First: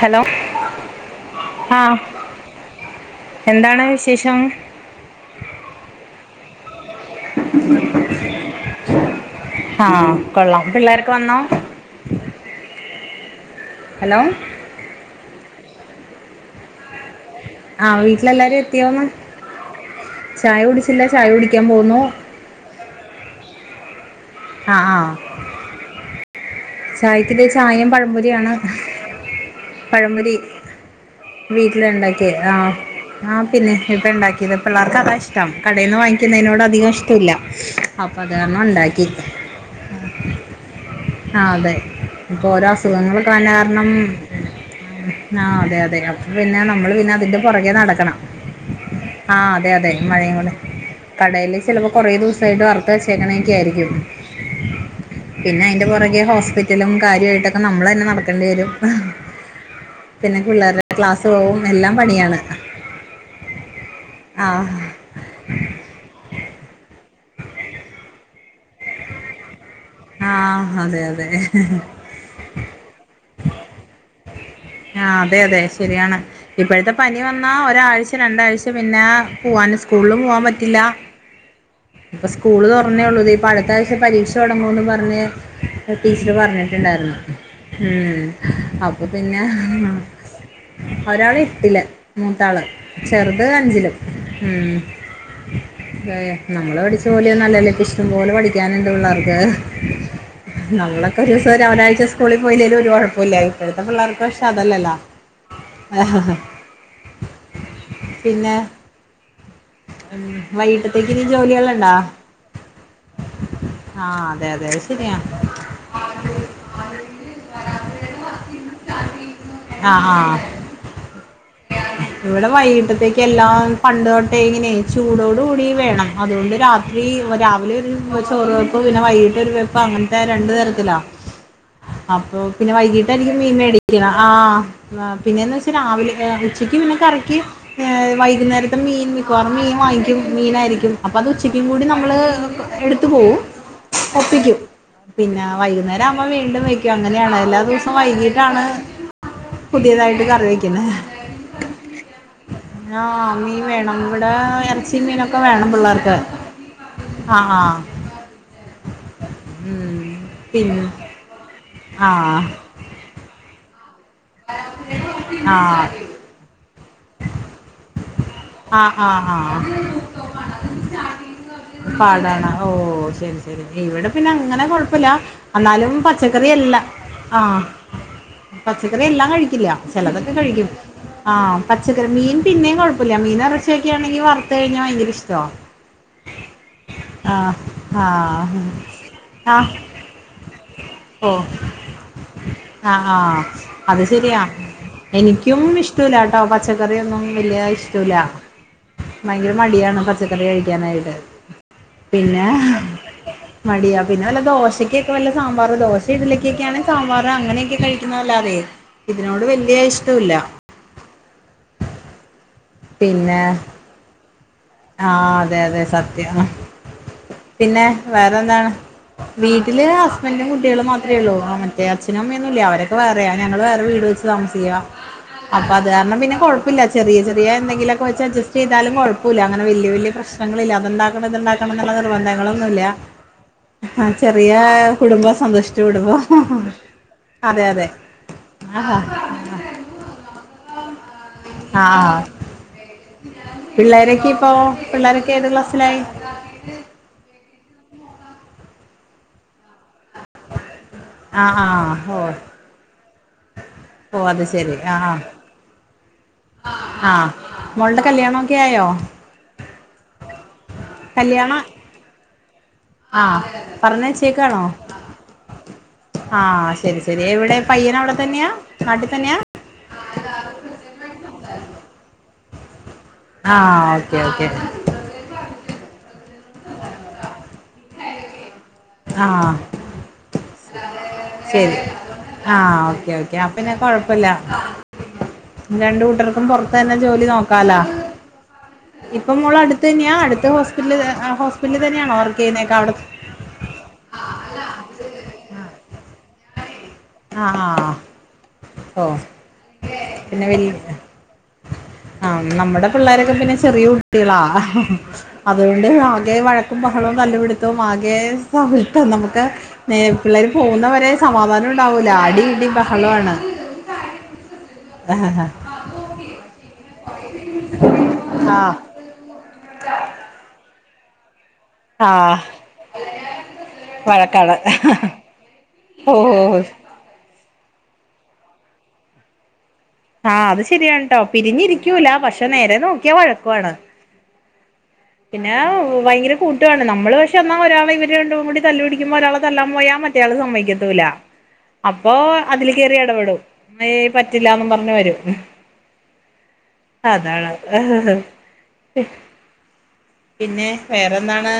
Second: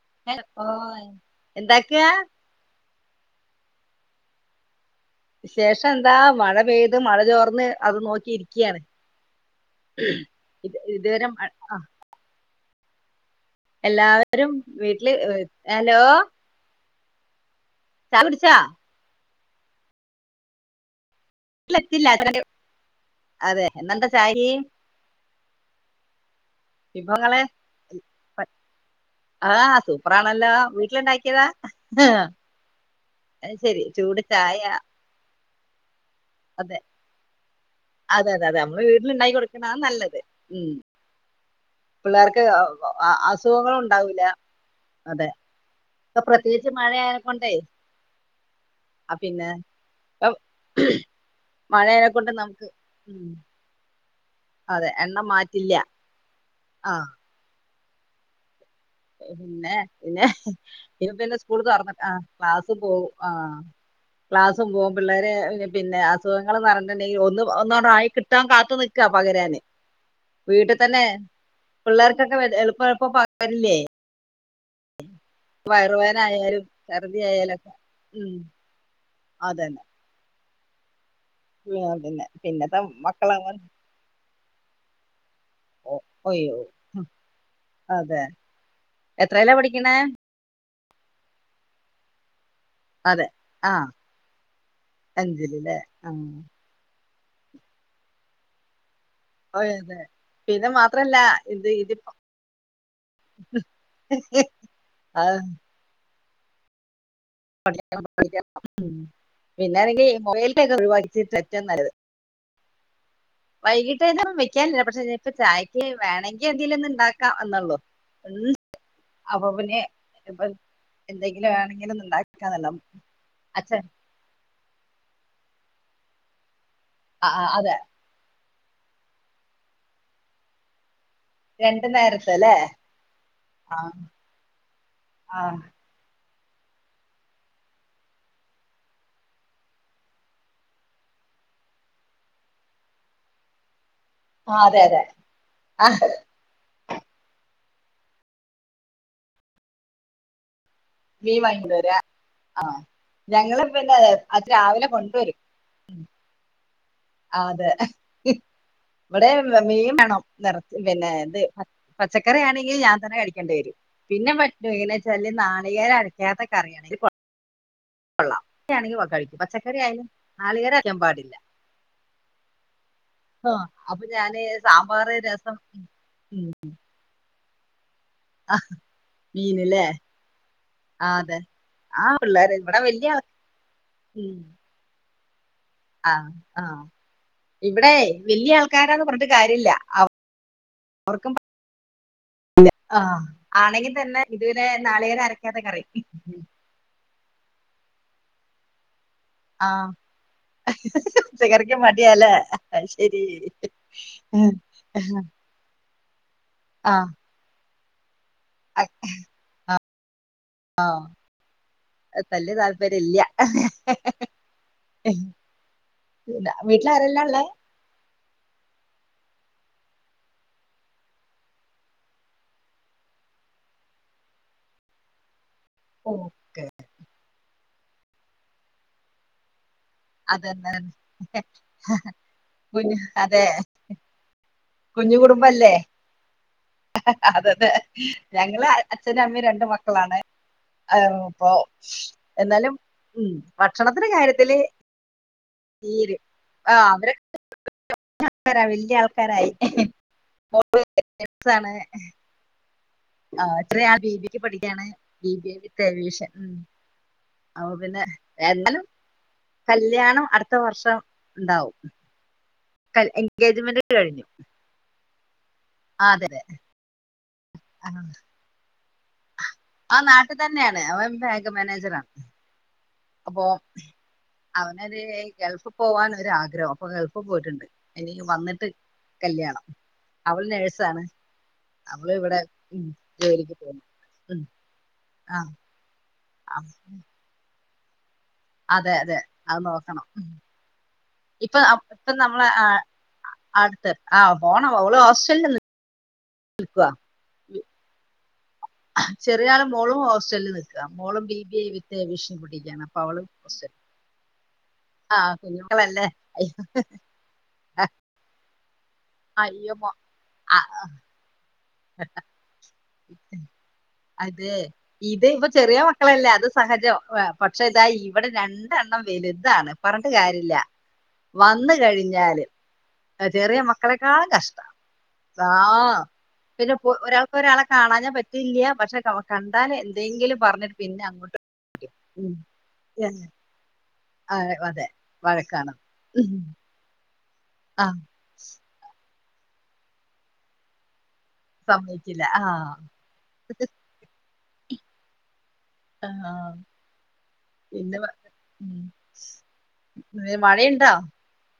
Hello ആ എന്താക്കാ എന്താണ് വിശേഷം? ശേഷം എന്താ മഴ പെയ്ത് മഴ ചോറ ആ കൊള്ളാം ഇത് പിള്ളർഒകൊ ഇതുവരെ വന്നോ. മ- ആ ഹലോ എല്ലാവരും വീട്ടില് ഇഹ് ഹലോ ആഹ് ചായ കുടിച്ചാ വീട്ടിലെല്ലാരും എത്തിയോന്ന്. ചായ കുടിച്ചില്ല ചായ കുടി ഇല്ലത്തില്ല അ അതെ ഇന്നെന്താ ചായി ചായക്കിതേ ചായയും പഴംപൊരിയാണ് ആ പഴംപൊരി സൂപ്പറാണല്ലോ വീട്ടിലുണ്ടാക്കിയതാ വീട്ടിലെണ്ടാക്കിയേ ആഹ് ആഹ് അത് പിന്നെ ശരി ചൂട് ഇപ്പണ്ടാക്കിയത് ചായ പിള്ളേർക്ക് അതാ ഇഷ്ട്ട കടേന്ന് വാങ്ങിക്കുന്നതിനോട് അതെ അധികം ഇഷ്ടല്ല അപ്പൊ അത് കാരണം ഇണ്ടാക്കി ആ നല്ലത് ഉം ആ അതെ പിള്ളേർക്ക് ഓരോ അ- അസുഖങ്ങളെക്കോ വന്ന അസുഖങ്ങളും കാരണം ഉണ്ടാവൂല അതെ ആ അതെ അതെ അ ഇപ്പൊ പിന്നെ പ്രത്യേകിച്ച് നമ്മള് പിന്നെ മഴയായനെ അതിന്റെ കൊണ്ടേ പുറകെ നടക്കണം ആ അതെ അതെ മഴയും കൂടെ കടേല് ചിലപ്പോ മഴയായനെ കൊറെേ കൊണ്ട് ദിവസമായിട്ട് നമുക്ക് വറുത്ത ഉം വച്ചേക്കണ ആയിരിക്കും അതെ എണ്ണം മാറ്റില്ല പൊറകെ ഹോസ്പിറ്റലും ആ കാര്യമായിട്ടൊക്കെ നമ്മള് തന്നെ നടക്കണ്ടി വരും പിന്നെ പിന്നെ പിള്ളേരുടെ ഇന്ന് ക്ലാസ് തന്നെ പോവും സ്കൂള് എല്ലാം തൊറന്ന് ആ പണിയാണ് ക്ലാസ് പോകും ആഹ് ക്ലാസ്സും ആഹ് പോകും പിള്ളേര് പിന്നെ അ - അസുഖങ്ങള് എന്ന് അറിഞ്ഞെന്നുണ്ടെങ്കിൽ ഒന്ന് ഒന്നു യോണ്ട് ആയി കിട്ടാൻ കാത്തു നിൽക്കുവാ പകരാന് ആഹ് വീട്ടിൽ അതെ തന്നെ അതെ പിള്ളേർക്കൊക്കെ എളുപ്പം എളുപ്പം പകരില്ലേ ആഹ് അതെ അതെ ശരിയാണ് വയറുവേനായാലും ഇപ്പഴത്തെ ഛർദി പനി വന്നാ ആയാലൊക്കെ ഒരാഴ്ച ഉം രണ്ടാഴ്ച പിന്നെ പോവാൻ- സ്കൂളിലും പോകാൻ പറ്റില്ല ആ അത് തന്നെ പിന്നെത്തെ മക്കള് അങ്ങ് - പക്ഷെ പരീക്ഷ തൊടങ്ങുംയെന്ന് പറഞ്ഞ് ടീച്ചറ് ഒയ്യോ പറഞ്ഞിട്ടുണ്ടായിരുന്നു ഉം അതെ അപ്പൊ പിന്നെ- എത്രയിലാ പഠിക്കണേ ഒരാള് എട്ടില് മൂത്താള് അതെ ചെറുത് ആ അഞ്ചിലും ഉം അഞ്ചിലല്ലേ ആ അതെ നമ്മള് പഠി- ജോലിയൊന്നും അല്ലല്ലോ ഇപ്പ ഇഷ്ടം പോലെ പഠിക്കാനുണ്ട് പിള്ളേർക്ക് ഓ, അതെ പിന്നെ മാത്രല്ല നമ്മളൊക്കെ ഒരു ഇത് ദിവസം ഒരാഴ്ച ഇതിപ്പോ സ്കൂളിൽ പോയില്ലേലും ഒരു കൊഴപ്പമില്ലായിരുന്നു ഇപ്പോഴത്തെ പിള്ളേർക്ക് പക്ഷെ അത് അല്ലല്ലോ ആഹ [unintelligible] ആഹ ഹഹ [unintelligible] പിന്നെ ആണെങ്കിൽ മൊബയിലിനെയൊക്കെ വൈകിട്ടത്തേക്ക് ഇനി ഒഴിവാക്കിട്ട് ഏറ്റവും നല്ലത് ജോലികളുണ്ടാ വൈകിട്ട് ആഹ് അതെ അതെ അത് വെക്കാനില്ല ശരിയാ പക്ഷെയിപ്പ ചായക്ക് വേണങ്കിൽ എന്തെലും ഒന്ന് ഇണ്ടാക്കാം എന്നൊള്ളു ഉം അപ്പ പിന്നെ- ആഹ് ആഹ് എന്തെങ്കിലും വേണെങ്കിലും ഒന്ന് ഇവിടെ ഉണ്ടാക്കാന്നല്ലോ വൈകിട്ടത്തേക്ക് എല്ലാം അച്ഛൻ പണ്ട് തൊട്ടേ ഇങ്ങനെ- ചൂടോട് കൂടി വേണം അതുകൊണ്ട് രാത്രി ആ ആ രാവിലെ അതെ ഒരു ചോറ്- ഇപ്പ പിന്നെ വൈകിട്ട് ഒരു വെപ്പ് അങ്ങനത്തെ രണ്ടു തരത്തിലാ രണ്ടു നേരത്തെ അപ്പൊ അല്ലേ പിന്നെ വൈകീട്ടായിരിക്കും മീൻ ആ മേടിക്കണ ആഹ് ആഹ് ആ പിന്നെ എന്ന് വെച്ചാ രാവിലെ ഉച്ചയ്ക്ക് പിന്നെ കറിക്ക്- വൈകുന്നെരത്തെ മീൻ മിക്കവാറും മീൻ വാങ്ങിക്കും മീനായിരിക്കും അപ്പൊ അത് ഉച്ചയ്ക്കും കൂടി നമ്മള്- എടുത്തു പോകും ആ ഒപ്പിക്കും അതെ അതെ പിന്നെ ആ വൈകുന്നേരം അമ്മ വീ - വീണ്ടും വെക്കും അങ്ങനെയാണ് എല്ലാ ദിവസവും വൈകീട്ടാണ് പുതിയതായിട്ട് കറി വെയ്ക്കുന്നെ മീൻ വാങ്ങികൊണ്ട് വരാ ആഹ് മീൻ ഞങ്ങള് പിന്നെ വേണം ഇവിടെ അത് രാവിലെ എറച്ചി കൊണ്ടുവരും മീനൊക്കെ വേണം പിള്ളേർക്ക് ആഹ് ആഹ് ഇവിടേം മീൻ വേണം നെറച്ച് പിന്നെ ഇത്- ആ പച്ചക്കറി ആണെങ്കിൽ ഞാൻ തന്നെ കഴിക്കേണ്ടി വരും പിന്നെ പറ്റു എങ്ങനെ വെച്ചാല് ആ നാളികേരം അര - ഏതൊക്ക അറിയാണ് [unintelligible] കൊള്ളാം ആഹ് ആഹ് ആഹ് നാളികേരം അരക്കാൻ പാടില്ല പാടാണ് ഓഹ് ശരി ആഹ് ശരി അപ്പൊ ഇവിടെ പിന്നെ ഞാന് അങ്ങനെ കൊഴപ്പില്ല സാമ്പാറ് രസം എന്നാലും- പച്ചക്കറിയല്ല ആ ആഹ് പച്ചക്കറി എല്ലാം കഴിക്കില്ല മീന്ല്ലേ ചിലതൊക്കെ കഴിക്കും ആഹ് ആ അതെ പച്ചക്കറി ആഹ് മീൻ പിള്ളേര് പിന്നേയും ഇവിടെ കുഴപ്പി വല്യ ല്ല ആൾ മീൻ ഇറച്ചിയൊക്കൊണെങ്കി ഉം വറുത്ത് കഴിഞ്ഞാ ഭയങ്കര ഇഷ്ടാ ആഹ് ആഹ് ഇവിടെ വല്യ ആൾക്കാരാന്ന് പറഞ്ഞിട്ട് ആ ആ കാര്യില്ല അവ ഓ ആഹ് ആഹ് ആണെങ്കി അത് തന്നെ ശെരിയാ ഇതുവരെ നാളികേരം അരക്കാത്ത എനിക്കും കറി ഇഷ്ട്ടോലട്ടോ പ ച്ചക്കറിയോന്നും വല്യ ഇഷ്ടവില്ല ഭയങ്കര ആഹ് മടിയാണ് പച്ചക്കറി കഴിക്കാനായിട്ട് പച്ചക്കറിക്ക് മടിയാല്ലേ പിന്നെ അത് ശരി മടിയാ പിന്നെ വല്ല ദോശക്കൊക്കെ വല്ല സാമ്പാർ ദോശ ഇടലിക്കൊക്കെയാണ് ആഹ് സാമ്പാർ അങ്ങനെയൊക്കെ കഴിക്കുന്നതല്ലാതെ ഇതിനോട് വല്യ ഇഷ്ടവില്ല ആഹ് വല്ല്യ താല്പര്യ ഇല്ല്യ ആഹ് അതെ അതെ സത്യം ആരെല്ലാം ഉള്ളേ പിന്നെ വേറെന്താണ് വീട്ടില് ഹസ്ബൻഡും കുട്ടികളും മാത്രേ ഉള്ളൂ മറ്റേ അച്ഛനമ്മയൊന്നുവില്ല അവരൊക്കെ വേറെയാ ഞങ്ങൾ വേറെ വീട് വെച്ച് താമസിക്കുവാ അപ്പൊ അത് കാരണം ഓഹ് പിന്നെ കൊഴപ്പോല്ല ചെറിയ ചെറിയ എന്തെങ്കിലൊക്കെ വച്ച് അഡ്ജസ്റ്റ് ചെയ്താലും കുഴപ്പോല്ല അങ്ങന വല്യ വല്യ പ്രശ്നങ്ങളില്ല അതന്നെ അതുണ്ടാക്കണം ഇതുണ്ടാക്കണം എന്നുള്ള നിർബന്ധങ്ങളൊന്നുല്ല കുഞ്ഞ് അതെ ചെറിയ കുടുംബം സന്തുഷ്ട കുടുംബം അതെ അതെതെ അതെ ഞങ്ങള് ആഹാ അച്ഛനും അമ്മയും രണ്ട് മക്കളാണ് ആഹ് അപ്പൊ ആ ആ എന്നാലും ഭക്ഷണത്തിന്റെ കാര്യത്തില് പിള്ളേരക്കെതു ക്ലാസി തീര് ആഹ് അവര് ഒക്കെ വല്യ വല്യ ആൾക്കാരായി ആ ആഹാ ഓഹ് ആഹ് ഒരാൾ ബിബി പഠിക്കണ് ബി ബി എ വിത്തെ ഏവിയേഷൻ ആഹ് അപ്പോ മോളുടെ പിന്നെ കല്യാണൊക്കെ എന്നാലും ആയോ കല്യാണം അടുത്ത വർഷം കല്യാണ ഇണ്ടാവും ആഹ് കഴിഞ്ഞു പറഞ്ഞെച്ചേക്കാണോ ആ അതെ ആഹ് ശരി ശരി എവിടെ പയ്യൻ അവിടെ തന്നെയാ നാട്ടിൽ തന്നെയാ ആഹ് നാട്ടിൽ തന്നെയാണ് അവൻ ബാങ്ക് മാനേജറാ അപ്പൊ ആഹ് ഓക്കെ ഓക്കെ അവനൊരു ഗൾഫിൽ പോവാൻ ഒരാഗ്രഹം അപ്പൊ ഗൾഫിൽ പോയിട്ടുണ്ട് ഇനി വന്നിട്ട് ആഹ് കല്യാണം അവള് നേഴ്സാണ് ശരി അവള് ഇവിടെ ഉം ജോലിക്ക് പോന്നുണ്ട് പ്പല്ല ആഹ് രണ്ട് കൂട്ടർക്കും പുറത്തു തന്നെ ജോലി നോക്കാലാ അതെ അതെ ഇപ്പം മോള് അത് അടുത്ത് നോക്കണം തന്നെയാ അടുത്ത് ഹോസ്പിറ്റൽ ഇപ്പൊ ഹോസ്പിറ്റൽ ഇപ്പൊ തന്നെയാണോ വർക്ക് നമ്മളെ ചെയ്യുന്നേക്ക അവിടെ അടുത്ത് ആഹ് പോണ ഓള് ഹോസ്റ്റലിൽ നി നിക്കുവാ ആഹ് ആഹ് ഓഹ് [unintelligible] മോളും ഹോസ്റ്റലിൽ നിക്കുക മോളും ബി ബി എ വിത്ത്‌ ആഹ് നമ്മടെ പിള്ളേരൊക്കെ പിന്നെ ചെറിയ കുട്ടികളാ ആ അതുകൊണ്ട് കുഞ്ഞുങ്ങളല്ലേ ആകെ വഴക്കും ബഹളോം തല്ല്പിടുത്തവും ആകെ [unintelligible] നമുക്ക് അയ്യോ മോ പിള്ളേർ ആ, പോകുന്നവരെ സമാധാനം ഉണ്ടാവുല്ല അടി ഇടി ബ അതെ ഇത് ഇപ്പൊ ആഹ് ചെറിയ മ മക്കളല്ലേ അത് സഹജം പക്ഷെ ഇതാ ഇവിടെ രണ്ടെണ്ണം വലുത് താണ് പറഞ്ഞിട്ട് കാര്യല്ല വന്ന് ആഹ് കഴിഞ്ഞാല് ചെറിയ മക്കളെക്കാളും വഴക്കാണ് കഷ്ടാ ആഹ് ഓ പിന്നെ ഒരാൾക്ക് ഒരാളെ കാണാനാ പറ്റൂല്ല പക്ഷെ കണ്ടാൽ എന്തെ ആഹ് അത് ശെരിയാണുട്ടോ പിരിഞ്ഞിരിക്കൂല പക്ഷെ നേരെ നോക്കിയാ വഴക്കുവാണ് അതെ അതെ പിന്നെ വഴക്കാണ് ഭയങ്കര ഉം. കൂട്ടുവാണ് നമ്മള് പഷെ എന്നാൽ ആ ഒരാളെ ഇവര് രണ്ടെരൂടി തല്ല് പിടിക്കുമ്പോ ഒരാളെ തല്ലാൻ പോയാ മറ്റയാള് സമ്മതിക്കത്തൂല്ല അപ്പോ സമ്മതിക്കില്ല ആ അതില് കയറി എടപെടും ഏഹ് പറ്റുല്ലാന്ന് പറഞ്ഞ് വരും ആഹ് അതാണ് പിന്നെ പറ ഉം പിന്നെ വേറെന്താണ്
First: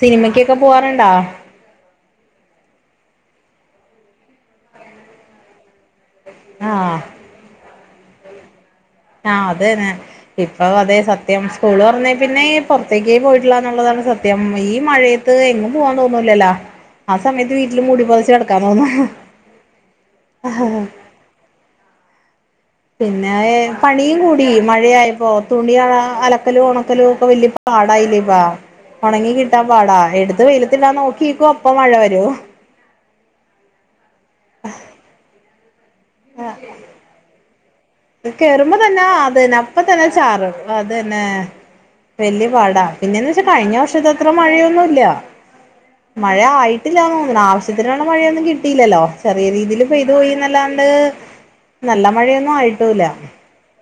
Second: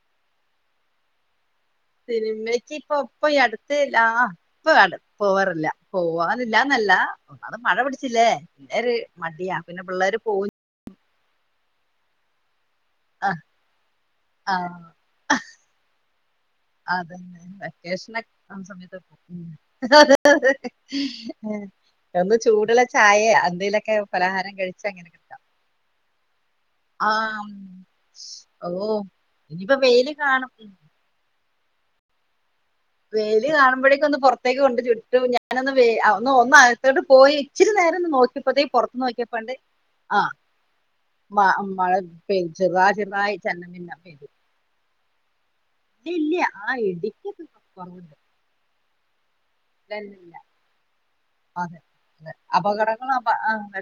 സിനിമക്കൊക്ക പോവാറുണ്ടാ സിനിമക്ക് ഇപ്പൊ ഇപ്പൊ ഈ അടുത്ത് ലാ ഇപ്പോ പോവാറില്ല പോവാന്നില്ലാന്നല്ല ആഹ് അത് മഴ പിടിച്ചില്ലേ പിന്നെര് മടിയാ പിന്നെ പിള്ളേര് പോ ഓ അതേ സത്യം സ്കൂള് തുറന്നെ പിന്നെ പുറത്തേക്ക് ആ പോയിട്ടില്ല എന്നുള്ളതാണ് സത്യം ആ ഈ മഴയത്ത് എങ്ങും പോവാ തോന്നൂലല്ലോ ആ അതന്നെ സമയത്ത് വീട്ടില് മൂടി വെക്കേഷന പൊതച്ച് കെടക്കാൻ ആഹ് സമയത്ത് തോന്നും [unintelligible] [unintelligible] പിന്നെ എന്തേലൊക്കെ പണിയും കൂടി പലഹാരം കഴിച്ച് അങ്ങനെ മഴയായപ്പോ കിടക്കാം തുണി അലക്കലും ആ ഒണക്കലോക്കെ വലിയ ഉം. പാടായില്ലേ ഇപ്പാ ഓ ഒണങ്ങി കിട്ടാൻ ഇനിയിപ്പോ പാടാ വെയില് എടുത്ത് കാണും വെയിലത്തിടാ നോക്കിക്കും അപ്പ മഴ വരും വെയില് കാണുമ്പോഴേക്ക് ഒന്ന് പൊറത്തേക്ക് കൊണ്ട് ചുട്ടു ഞാനൊന്ന് വെയ് അ ഒന്നകത്തോട്ട് പോയി ഇച്ചിരി നേര ഒന്ന് നോക്കിയപ്പോത്തേ കേറുമ്പോ പൊറത്ത് തന്നെ നോക്കിയപ്പണ്ട് അതന്നെ അപ്പ തന്നെ ആഹ് ചാറും അതന്നെ വല്യ പാടാ ചെറുതാ പിന്നെന്ന് ചെറുതായി വച്ചാ കഴിഞ്ഞ ചന്നമിന്നം വർഷത്തെ പെയ്തു അത്ര മഴയൊന്നുംല്ല ഇല്ല മഴ ഇല്ല ആ ആയിട്ടില്ല തോന്നണു ഇടിക്കൊക്കെ ആവശ്യത്തിനുള്ള കുറവുണ്ട് മഴയൊന്നും കിട്ടിലല്ലോ ചെറിയ രീതിയിൽ പെയ്ത് ഇല്ലല്ല പോയിന്നല്ലാ അതെ നല്ല അതെ മഴയൊന്നും ആയിട്ടൂല്ല അപകടങ്ങളും അപ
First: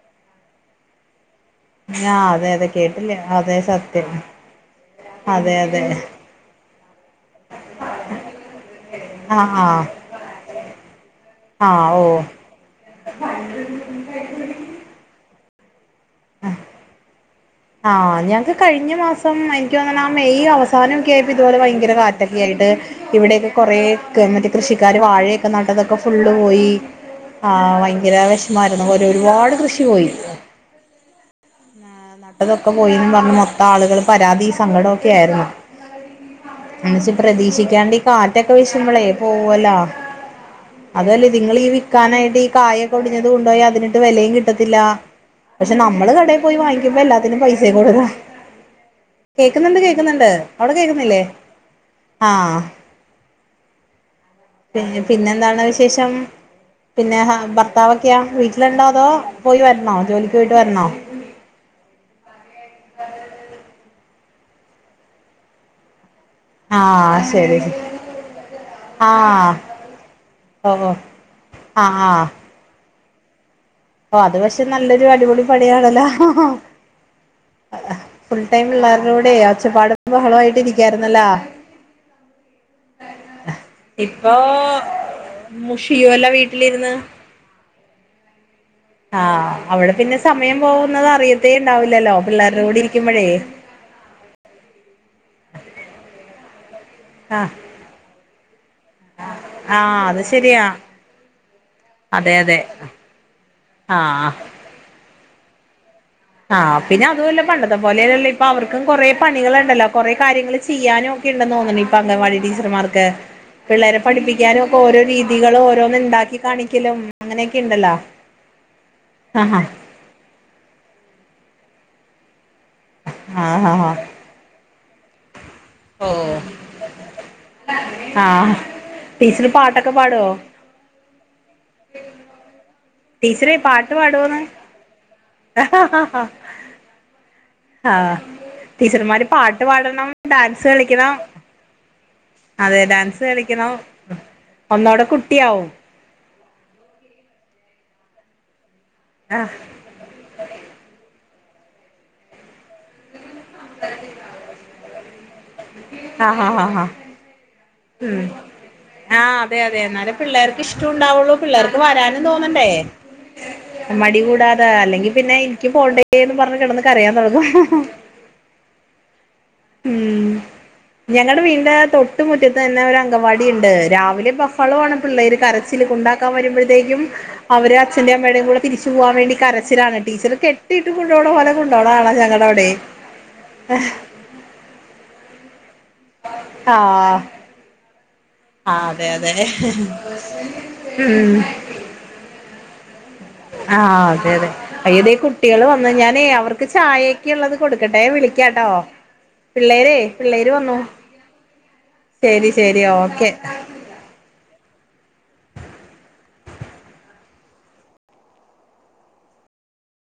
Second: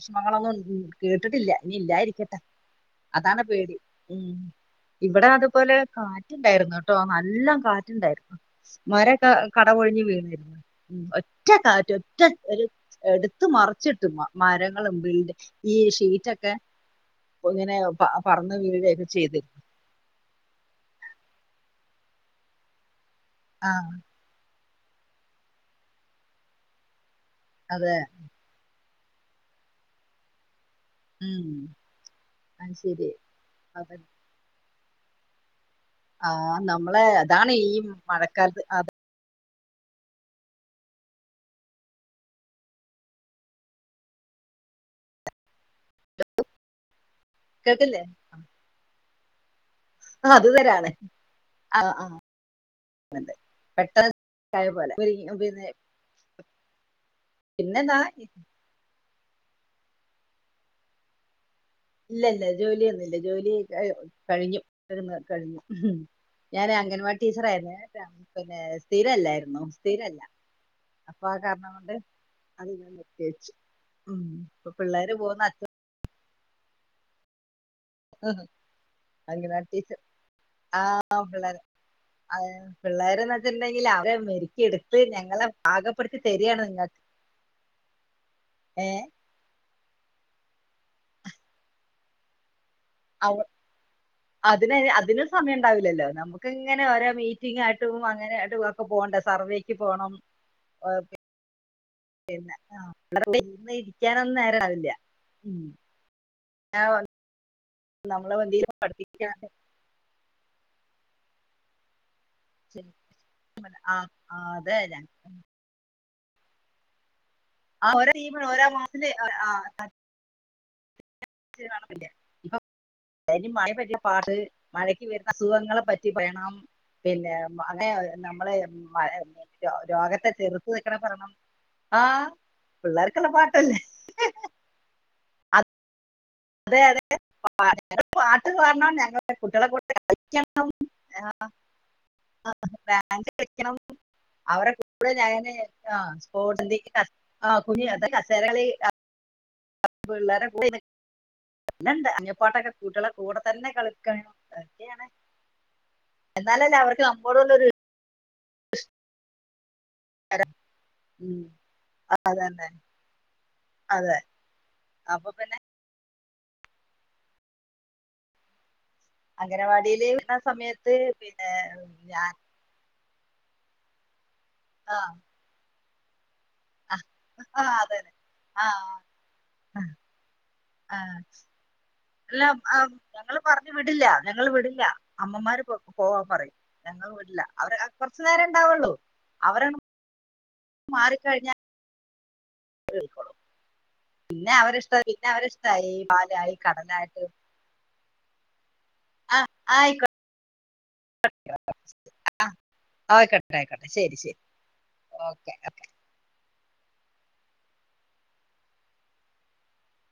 [unintelligible] കേട്ടിട്ടില്ല ഇനി ഇല്ലാ ആ ഇരിക്കട്ടെ അതെ അതെ കേട്ടില്ല അതാണ് അതെ പേടി സത്യം ഉം ഇവിടെ അതെ അതുപോലെ അതെ കാറ്റ്ണ്ടായിരുന്നു ട്ടോ നല്ല കാറ്റുണ്ടായിരുന്നു മരക്കെ ആ ആ കടപൊഴിഞ്ഞ് വീണരുന്നു ഒറ്റ കാറ്റ് ആഹ് ഓ ഒറ്റ എടുത്ത് മറിച്ചിട്ട് മരങ്ങളും ബിൽ ഈ ഷീറ്റൊക്കെ ഇങ്ങനെ ആഹ് ഞങ്ങക്ക് പറന്ന് കഴിഞ്ഞ വീഴയൊക്കെ മാസം ചെയ്ത് എനിക്ക് തോന്നണ ആ മെയ് അവസാന ഒക്കെ ആയിപ്പൊ ഇതുപോലെ ഭയങ്കര കാറ്റൊക്കെ ആയിട്ട് ഇവിടെയൊക്കെ കൊറേ ആഹ് മറ്റേ കൃഷിക്കാര് വാഴയൊക്കെ നട്ടതൊക്കെ ഫുള്ള് പോയി ആഹ് അതെ ഭയങ്കര വിഷ [unintelligible] ഒരുപാട് കൃഷി പോയി ഉം നട്ടതൊക്കെ അത് പോയിന്ന് ശരി പറഞ്ഞ് മൊത്തം അതെ ആളുകൾ പരാതി സങ്കടൊക്കെ ആയിരുന്നു ആഹ് നമ്മളെ എന്നുച്ച അതാണ് പ്രതീക്ഷിക്കാണ്ട് ഈ കാറ്റൊക്കെ മഴക്കാലത്ത് ആഹ് വീശുമ്പളെ പോവൊല്ലാ അതൊല്ലാ ഇതിങ്ങളി വിൽക്കാനായിട്ട് ഈ കായൊക്കെ ഒടിഞ്ഞത് കൊണ്ടുപോയ അതിനൊട്ട് വിലയും കിട്ടത്തില്ല പഷെ നമ്മള് കടയിൽ പോയി വാങ്ങിക്കുമ്പോ എല്ലാത്തിനും പൈസ ഒക്കെ കേട്ടില്ലേ കൊടുക്കണം കേക്കുന്നുണ്ട് കേ കേക്കുന്നുണ്ട് ആഹ് അത് അവിടെ തരാണ് കേക്കുന്നില്ലേ ആഹ് പെട്ടെന്ന് ആയ പോലെ പിന്നെ പിന്നെ ഒരു- എന്താണ് വിശേഷം പിന്നെ ഹ പിന്നെന്താ ഭർത്താവൊക്കെയാ വീട്ട് വീട്ടിലുണ്ടോ അതോ പോയി വരണോ ജോലിക്ക് പോയിട്ട് വരണോ ഇല്ല ഇല്ല ജോലിയൊന്നുമില്ല ജോലി കഴിഞ്ഞു [unintelligible] കഴിഞ്ഞു ഞാന് അംഗൻവാടി ആഹ് ശരി ടീച്ചറായിരുന്നു പിന്നെ ആഹ് സ്ഥിരല്ലായിരുന്നു സ്ഥിരല്ല ഓ ഓ അപ്പൊ ആ കാരണം കൊണ്ട് ആഹ് ആഹ് [unintelligible] ഓ അത് പഷെ ഇപ്പൊ നല്ലൊരു പിള്ളേര് അടിപൊളി പോകുന്ന പണിയാണല്ലോ ഫുൾ ടൈം പിള്ളേർടകൂടെ അംഗനവാടി ടീച്ചർ ഒച്ചപ്പാടും ബഹളായിട്ട് ആ ഇരിക്കായിരുന്നല്ലാ പിള്ളേര് എന്ന് വെച്ചിട്ടുണ്ടെങ്കിൽ അവരെ ഇപ്പൊ മെരുക്കി എടുത്ത് ഞങ്ങള്‌ പാകപ്പെടുത്തി മുഷിയുവല്ല തരിയാണ് വീട്ടിലിരുന്ന് നിങ്ങൾക്ക് ഏഹ് ആഹ് അവിടെ പിന്നെ സമയം പോകുന്നത് അറിയത്തേ ഉണ്ടാവില്ലല്ലോ പിള്ളേരുടെ കൂടെ ഇരി അതിന് അതിന് സമയം ഉണ്ടാവില്ലല്ലോ നമുക്ക് ഇങ്ങനെ ഒരോ ആഹ് മീറ്റിങ്ങായിട്ടും അങ്ങനെയായിട്ടുംക്കെ പോണ്ടേ സർവേക്ക് ആഹ് പോണം അത് ശരിയാ പി അതെ അതെ [unintelligible] ആഹ് ഇരിക്കാനൊന്നും നേരണ്ടാവില്ല ആഹ് പിന്നെ അതുമല്ല പണ്ടത്തെ പോലെയല്ലല്ലോ നമ്മളെ ഇപ്പൊ എന്തെങ്കിലും അവർക്കും കുറേ പഠിപ്പിക്കാൻ പണികളുണ്ടല്ലോ കുറെേ കാര്യങ്ങള് ചെയ്യാനും ഒക്കെ ഉണ്ടെന്ന് തോന്നണ് അംഗവാടി ചെയ്യണ്ട. ടീച്ചർമാർക്ക് ആ പിള്ളേരെ ആ, പഠിപ്പിക്കാനും അതെ ഒക്കെ ഓരോ ഞാൻ രീതികൾ ഓരോന്ന് ഉണ്ടാക്കി കാണിക്ക [unintelligible] [unintelligible] ഒരേ മാസത്തില് ആഹാ ആഹ് ക്ഷേ നടന്നില്ല. [unintelligible] ആഹ് മയെ ആഹ് പറ്റി പാട്ട്, മഴക്ക് വരുന്ന അസുഖങ്ങളെ പറ്റി ഓ [unintelligible] പിന്നെ, അങ്ങനെ ആഹ് നമ്മളെയ് മഴ, ടീച്ചർ പാട്ടൊക്കെ പാടുവോ രോഗത്തെ ചെറുത്ത് നിൽക്കണ പറണം. ആഹ്. പിള്ളേർക്കല്ലാം ടീച്ചറെ പാട്ടല്ലെ. ! പാട്ട് പാടുവോന്ന് [unintelligible] അതെ അതെ പാട്ട് ആഹ് പാട്ട് പാടണം ടീച്ചർമാര് ഞങ്ങള പാട്ട് കുട്ടികളെ കൂട്ടത്തിൽ പാടണം ഡാൻസ് കളിക്കണം കളിക്കണം ആഹ അതെ ഡാൻസ് കളിക്കണം ഒന്നൂടെ കുട്ടിയാവും ആഹാ [unintelligible] [unintelligible] കസേരകളി ആ ആഹ് [inaudible] പിന്നെന്താ [unintelligible] കുട്ടിളെ കൂടെ തന്നെ കളിക്കണ് [unintelligible] എന്നാലല്ലേ അവർക്ക് നമ്മോട് ഉംമ് ആഹാ അതെ അതെ എന്നാലും പിള്ളേർക്ക് ഇഷ്ടും ഉണ്ടാവൊള്ളൂ പിള്ളേർക്ക് വരാനും തന്നെ തോന്നണ്ടേ? അതെ മടി കൂടാതെ അല്ലെങ്കി പിന്നെ ഇൻക്കി പോണ്ടേന്നും പറഞ്ഞ് കെടന്ന്ക്കരയാൻ തൊടങ്ങും അംഗനവാടില് ഉം വിട്ന്ന സമയത്ത് പിന്നെ ഞാൻ അട്ത്തന്നെ ഒരഅങ്കവാടിണ്ട് രാവിലെ ബഹ്ളവാണ് ആ പിള്ളേര് കരച്ചില് കുണ്ടാക്കാൻ വരുമ്പോഴ അപ്പഴത്തേക്കും ആ അവര് അതെ അച്ഛന്റെം അമ്മേടെം കൂടെ തിരിച്ചു ആഹ് പോവാം വേണ്ടി കരച്ചിലാണ് ടീച്ചറ് ക്കെട്ടീട്ട് ആഹ് കൊണ്ടോണ പോലെ കൊണ്ടോണകാണാ അല്ല ഞങ്ങൾടെ അവിടെ ഞങ്ങള് പറഞ്ഞു വിടില്ല ഞങ്ങള് വിടില്ല അമ്മമാര് പോവാം പറിയും ഞങ്ങള്‌വിട്ല്ല അവര് കൊറച്ചു നേരേണ്ടാവൊള്ളു ആഹ അതെ അതെ ഉമ് മാറിക്കഴിഞ്ഞായിക്കോളും [unintelligible] ആഹാ അതെ അതെ പിന്നെ അവരിഷ്ട ഇതേ പിന്നെ കുട്ടികള് വന്ന് അവരിഷ്ടായി ഞാനേ പാലായി അവർക്ക് കടലായിട്ട് ചായേക്കിള്ളത് ഫുഡൊടുക്കട്ടെ വിളിക്കാട്ടോ ആഹ് പിള്ളേരേ പിള്ളേര് വന്നു ആഹാ ശരി ശരി ഓക്കെ ഓയിക്കോട്ടെ ആയിക്കോട്ടെ ശെരി ശെരി ഓക്കെ ഓക്കെ